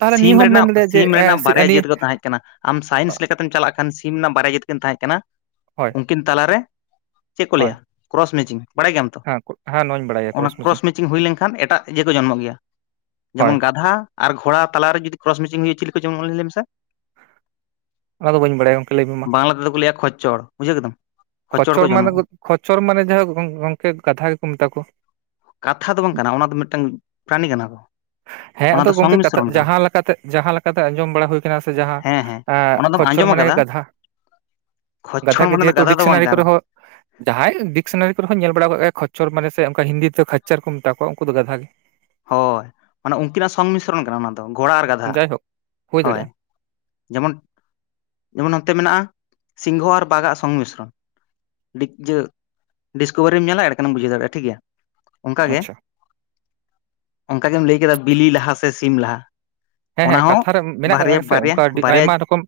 ᱛᱟᱦᱞᱮ ᱱᱤᱭᱟᱹ ᱥᱤᱢ ᱦᱚᱸᱢ ᱢᱮᱱ ᱨᱮᱱᱟᱜ ᱫᱟᱲᱮᱭᱜᱼᱟ ᱥᱤᱢ ᱨᱮᱱᱟᱜ ᱵᱟᱨᱭᱟ [unintelligible] [unintelligible] ᱟᱢ ᱥᱟᱭᱮᱱᱥ ᱞᱮᱠᱟᱛᱮᱢ ᱪᱟᱞᱟᱜ ᱠᱷᱟᱱ ᱥᱤᱢ ᱨᱮᱱᱟᱜ ᱵᱟᱨᱭᱟ ᱡᱟᱹᱛ ᱠᱤᱱ ᱛᱟᱦᱮᱸ ᱠᱟᱱᱟ ᱦᱳᱭ ᱩᱱᱠᱤᱱ ᱛᱟᱞᱟᱨᱮᱼᱼ ᱪᱮᱫ ᱠᱚ ᱦᱳᱭ ᱞᱟᱹᱭᱟ ᱠᱨᱚᱥ ᱢᱮᱪᱤᱝ ᱵᱟᱲᱟᱭ ᱜᱮᱭᱟᱢ ᱛᱚ ᱦᱮᱸ ᱦᱮᱸ ᱱᱚᱣᱟᱧ ᱵᱟᱲᱟᱭᱟ ᱚᱱᱟ ᱠᱨᱚᱥ ᱢᱮᱪᱤᱝ ᱦᱩᱭ ᱞᱮᱱ ᱠᱷᱟᱱ ᱮᱴᱟᱜ [unintelligible] ᱜᱮᱭᱟ ᱦᱳᱭ ᱡᱮᱢᱚᱱ ᱜᱟᱫᱷᱟ ᱟᱨ ᱜᱷᱚᱲᱟ ᱛᱟᱞᱟ ᱨᱮ ᱡᱩᱫᱤ ᱠᱨᱚᱥ ᱢᱤᱪᱤᱝ ᱦᱩᱭᱩᱜᱼᱟ ᱪᱤᱞᱤ ᱠᱚ ᱡᱚᱨᱢᱚᱜᱼᱟ ᱞᱟᱹᱭ ᱢᱮ ᱥᱮ ᱚᱱᱟ ᱫᱚ ᱵᱟᱹᱧ ᱵᱟᱲᱟᱭᱟ ᱜᱚᱝᱠᱮ ᱞᱟᱹᱭ ᱢᱮ ᱢᱟ ᱵᱟᱝᱞᱟ ᱛᱮ ᱫᱚ ᱠᱚ ᱞᱮᱭᱟ ᱠᱷᱚᱪᱪᱚᱲ ᱵᱩᱡᱷᱟᱹᱣ ᱠᱮᱫᱟᱢ ᱠᱚ ᱠᱷᱚᱪᱪᱚᱲ ᱢᱟᱱᱮ ᱡᱚᱱᱢᱚᱜᱼᱟ ᱠᱷᱚᱪᱪᱚᱲ ᱢᱟᱱᱮ ᱡᱟᱦᱟᱸ ᱜᱚᱝᱠᱮ ᱜᱟᱫᱷᱟ ᱜᱮ ᱠᱚ ᱢᱮᱛᱟ ᱠᱚᱣᱟ ᱠᱟᱛᱷᱟ ᱫᱚ ᱵᱟᱝ ᱠᱟᱱᱟ ᱚᱱᱟ ᱫᱚ ᱢᱤᱫᱴᱟᱝ ᱯᱨᱟᱱᱤ ᱠᱟᱱᱟ ᱠᱚ ᱦᱮᱸ ᱚᱱᱟ ᱟᱫᱚ ᱫᱚ ᱜᱚᱝᱠᱮ ᱠᱟᱛᱷᱟ ᱥᱚᱝᱢᱤᱥᱨᱚᱱ ᱠᱟᱱᱟ ᱡᱟᱦᱟᱸ ᱞᱮᱠᱟ ᱛᱮ ᱡᱟᱦᱟᱸ ᱞᱮᱠᱟ ᱛᱮ ᱟᱸᱡᱚᱢ ᱵᱟᱲᱟ ᱦᱩᱭ ᱠᱟᱱᱟ ᱥᱮ ᱡᱟᱦᱟᱸᱼᱼ ᱦᱮᱸ ᱦᱮᱸ ᱦᱟᱸ ᱚᱱᱟ ᱫᱚᱢ ᱠᱷᱚᱪᱪᱚᱲ ᱟᱸᱡᱚᱢ ᱢᱟᱱᱮ ᱟᱠᱟᱫᱟ ᱜᱮ ᱜᱟᱫᱷᱟ ᱠᱷᱚᱪᱪᱚᱲ ᱜᱮ ᱢᱟᱱᱮ ᱫᱚ ᱡᱮᱦᱮᱛᱩ ᱜᱟᱫᱷᱟ ᱫᱚ ᱵᱟᱝ ᱰᱤᱠᱥᱱᱟᱨᱤ ᱠᱟᱱᱟ ᱠᱚᱨᱮ ᱦᱚᱸ ᱡᱟᱦᱟᱸᱭ ᱰᱤᱠᱥᱱᱟᱨᱤ ᱠᱚᱨᱮ ᱦᱚᱸᱧ ᱧᱮᱞ ᱵᱟᱲᱟᱣ ᱟᱠᱟᱜ ᱜᱮᱭᱟ ᱠᱷᱚᱪᱚᱨ ᱢᱟᱱᱮ ᱥᱮ ᱚᱱᱠᱟ ᱦᱤᱱᱫᱤ ᱛᱮ ᱠᱷᱚᱪᱟᱨ ᱠᱚ ᱢᱮᱛᱟ ᱠᱚᱣᱟ ᱩᱱᱠᱩ ᱫᱚ ᱜᱟᱫᱷᱟ ᱜᱮ ᱦᱳᱭ ᱢᱟᱱᱮ ᱩᱱᱠᱤᱱᱟᱜ ᱥᱚᱝᱢᱤᱥᱨᱚᱱ ᱠᱟᱱᱟ ᱚᱱᱟ ᱫᱚ ᱜᱷᱚᱲᱟ ᱟᱨ ᱜᱟᱫᱷᱟ ᱜᱮ ᱡᱟᱭᱦᱳᱠ ᱦᱩᱭ ᱦᱳᱭ ᱫᱟᱲᱮᱭᱟᱜᱼᱟ ᱡᱮᱢᱚᱱ ᱡᱮᱢᱚᱱ ᱱᱚᱛᱮ ᱢᱮᱱᱟᱜᱼᱟ ᱥᱤᱝᱦᱚᱸ ᱟᱨ ᱵᱟᱠᱟᱜ ᱥᱚᱝᱢᱤᱥᱨᱚᱱ [unintelligible] ᱰᱤᱥᱠᱳᱵᱷᱟᱨᱤᱢ ᱧᱮᱞᱟ ᱮᱰᱮᱠᱷᱟᱱᱮᱢ ᱵᱩᱡᱷᱟᱹ ᱫᱟᱲᱮᱭᱟᱜᱼᱟ ᱴᱷᱤᱠ ᱜᱮᱭᱟ ᱚᱱᱠᱟ ᱜᱮ ᱟᱪᱪᱷᱟ ᱚᱱᱠᱟ ᱜᱮᱢ ᱞᱟᱹᱭ ᱠᱮᱫᱟ ᱵᱤᱞᱤ ᱞᱟᱦᱟ ᱥᱮ ᱥᱤᱢ ᱞᱟᱦᱟᱼᱼ ᱦᱮᱸ ᱦᱮᱸ ᱠᱟᱛᱷᱟ ᱨᱮ ᱢᱮᱱᱟᱜ ᱟᱠᱟᱫᱟ ᱜᱮ ᱥᱮ ᱚᱱᱠᱟ ᱵᱟᱨᱭᱟ ᱟᱭᱢᱟ ᱨᱚᱠᱚᱢ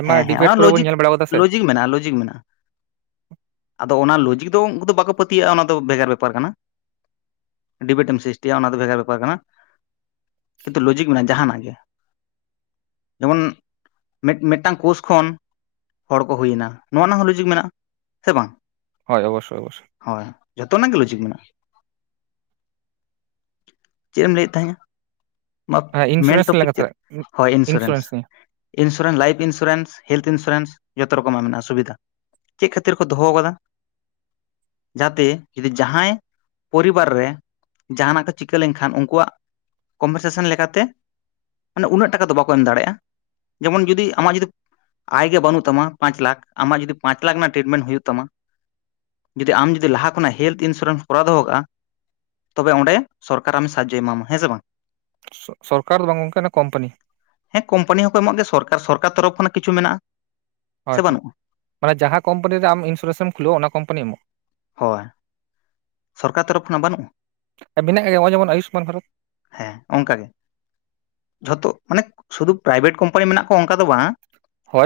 ᱟᱭᱢᱟ ᱦᱮᱸ ᱦᱮᱸ ᱰᱤᱵᱮᱴ ᱚᱱᱟ ᱠᱚᱨᱮ ᱵᱚᱱ ᱞᱚᱡᱤᱠ ᱧᱮᱞ ᱵᱟᱲᱟ ᱟᱠᱟᱫᱟ ᱥᱮ ᱞᱚᱡᱤᱠ ᱢᱮᱱᱟᱜᱼᱟ ᱞᱚᱡᱤᱠ ᱢᱮᱱᱟᱜᱼᱟ ᱟᱫᱚ ᱚᱱᱟ ᱞᱚᱡᱤᱠ ᱫᱚ ᱩᱱᱠᱩ ᱫᱚ ᱵᱟᱠᱚ ᱯᱟᱹᱛᱭᱟᱹᱜᱼᱟ ᱚᱱᱟ ᱫᱚ ᱵᱷᱮᱜᱟᱨ ᱵᱮᱯᱟᱨ ᱠᱟᱱᱟ ᱰᱤᱵᱤᱴ ᱮᱢ ᱥᱤᱥᱴᱤᱭᱟ ᱚᱱᱟ ᱫᱚ ᱵᱷᱮᱜᱟᱨ ᱵᱮᱯᱟᱨ ᱠᱟᱱᱟ ᱠᱤᱱᱛᱩ ᱞᱚᱡᱤᱠ ᱢᱮᱱᱟᱜᱼᱟ ᱡᱟᱦᱟᱱᱟᱜ ᱜᱮ ᱡᱮᱢᱚᱱᱼᱼ ᱢᱤᱫ ᱢᱤᱫᱴᱟᱝ ᱠᱳᱥ ᱠᱷᱚᱱ ᱦᱚᱲ ᱠᱚ ᱦᱩᱭᱱᱟ ᱱᱚᱣᱟ ᱨᱮᱱᱟᱜ ᱦᱚᱸ ᱞᱩᱡᱤᱠ ᱢᱮᱱᱟᱜᱼᱟ ᱥᱮ ᱵᱟᱝ ᱦᱚᱭ ᱚᱵᱚᱥᱳᱭ ᱚᱵᱚᱥᱳᱭ ᱦᱳᱭ ᱡᱷᱚᱛᱚᱱᱟᱜ ᱜᱮ ᱞᱳᱡᱤᱠ ᱢᱮᱱᱟᱜᱼᱟ ᱪᱮᱫ ᱮᱢ ᱞᱟᱹᱭᱮᱫ ᱛᱟᱦᱮᱸᱜᱼᱟ ᱦᱮᱸ [unintelligible] ᱢᱮᱱ ᱤᱱᱥᱩᱨᱮᱱᱥ ᱨᱮᱞᱟᱝ ᱴᱚᱯᱤᱠ ᱪᱮᱫ ᱠᱟᱛᱷᱟᱜ ᱦᱳᱭ insurance insurance life insurance health insurance ᱡᱚᱛᱚ ᱨᱚᱠᱚᱢᱟᱜ ᱢᱮᱱᱟᱜᱼᱟ ᱥᱩᱵᱤᱫᱷᱟ ᱪᱮᱫ ᱠᱷᱟᱹᱛᱤᱨ ᱠᱚ ᱫᱚᱦᱚ ᱟᱠᱟᱫᱟ ᱡᱟᱛᱮ ᱡᱚᱫᱤ ᱡᱟᱦᱟᱸᱭ ᱯᱚᱨᱤᱵᱟᱨ ᱨᱮᱼᱼ ᱡᱟᱦᱟᱱᱟᱜ ᱠᱚ ᱪᱤᱠᱟᱹ ᱞᱮᱱ ᱠᱷᱟᱱ ᱩᱱᱠᱩᱣᱟᱜ ᱠᱚᱢᱯᱮᱱᱥᱮᱥᱮᱱ ᱞᱮᱠᱟ ᱛᱮᱼᱼ ᱢᱟᱱᱮ ᱩᱱᱟᱹᱜ ᱴᱟᱠᱟ ᱫᱚ ᱵᱟᱠᱚ ᱮᱢ ᱫᱟᱲᱮᱜᱼᱟ ᱡᱮᱢᱚᱱ ᱡᱩᱫᱤ ᱟᱢᱟᱜ ᱡᱩᱫᱤᱼᱼ ᱟᱸᱭ‌ ᱜᱮ ᱵᱟᱹᱱᱩᱜ ᱛᱟᱢᱟ ᱯᱟᱸᱪ ᱞᱟᱠᱷ ᱟᱢᱟᱜ ᱡᱩᱫᱤ ᱯᱟᱸᱪ ᱞᱟᱠᱷ ᱨᱮᱱᱟᱜ ᱴᱨᱤᱴᱢᱮᱱᱴ ᱦᱩᱭᱩᱜ ᱛᱟᱢᱟ ᱡᱩᱫᱤ ᱟᱢ ᱡᱩᱫᱤ ᱞᱟᱦᱟ ᱠᱷᱚᱱᱟᱜ ᱦᱮᱞᱛᱷ ᱤᱱᱥᱩᱨᱮᱱᱥ ᱠᱚᱨᱟᱣ ᱫᱚᱦᱚ ᱠᱟᱜᱼᱟ ᱛᱚᱵᱮ ᱚᱸᱰᱮ ᱥᱚᱨᱠᱟᱨ ᱟᱢ ᱥᱟᱦᱟᱡᱚᱭ ᱮᱢᱟᱢᱟ ᱦᱮᱸ ᱥᱮ ᱵᱟᱝ [unintelligible] ᱥᱚᱨᱠᱟᱨ ᱫᱚ ᱵᱟᱝ ᱜᱚᱢᱠᱮ ᱠᱚᱢᱯᱟᱱᱤ ᱦᱮᱸ ᱠᱳᱢᱯᱟᱱᱤ ᱦᱚᱸᱠᱚ ᱮᱢᱚᱜ ᱜᱮᱭᱟ ᱥᱚᱨᱠᱟᱨ ᱥᱚᱨᱠᱟᱨ ᱛᱚᱨᱚᱯ ᱠᱷᱚᱱᱟᱜ ᱠᱤᱪᱷᱩ ᱢᱮᱱᱟᱜᱼᱟ ᱦᱳᱭ ᱥᱮ ᱦᱳᱭ ᱵᱟᱹᱱᱩᱜᱼᱟ ᱢᱟᱱᱮ ᱡᱟᱦᱟᱸ ᱠᱳᱢᱯᱟᱱᱤ ᱨᱮ ᱟᱢᱤᱱᱥᱩᱨᱮᱱᱥᱮ ᱠᱷᱩᱞᱟᱹᱣᱟ ᱚᱱᱟ ᱠᱳᱢᱯᱟᱱᱤ ᱮᱢᱚᱜᱼᱟ ᱦᱳᱭ ᱥᱚᱨᱠᱟᱨ ᱛᱚᱨᱚᱯᱷ ᱠᱷᱚᱱᱟᱜ ᱵᱟᱹᱱᱩᱜᱼᱟ ᱢᱮᱱᱟᱜ ᱜᱮᱭᱟ ᱱᱚᱜᱼᱚᱭ ᱡᱮᱢᱚᱱ ᱟᱭᱩᱥᱢᱟᱱ ᱵᱷᱟᱨᱚᱛ ᱦᱮᱸ ᱚᱱᱠᱟ ᱜᱮ ᱡᱷᱚᱛᱚ ᱢᱟᱱᱮ ᱥᱩᱫᱷᱩ ᱯᱨᱟᱭᱵᱷᱮᱴ ᱠᱳᱢᱯᱟᱱᱤ ᱢᱮᱱᱟᱜ ᱠᱚᱣᱟ ᱚᱱᱠᱟ ᱫᱚ ᱵᱟᱝᱼᱟ ᱦᱚᱭ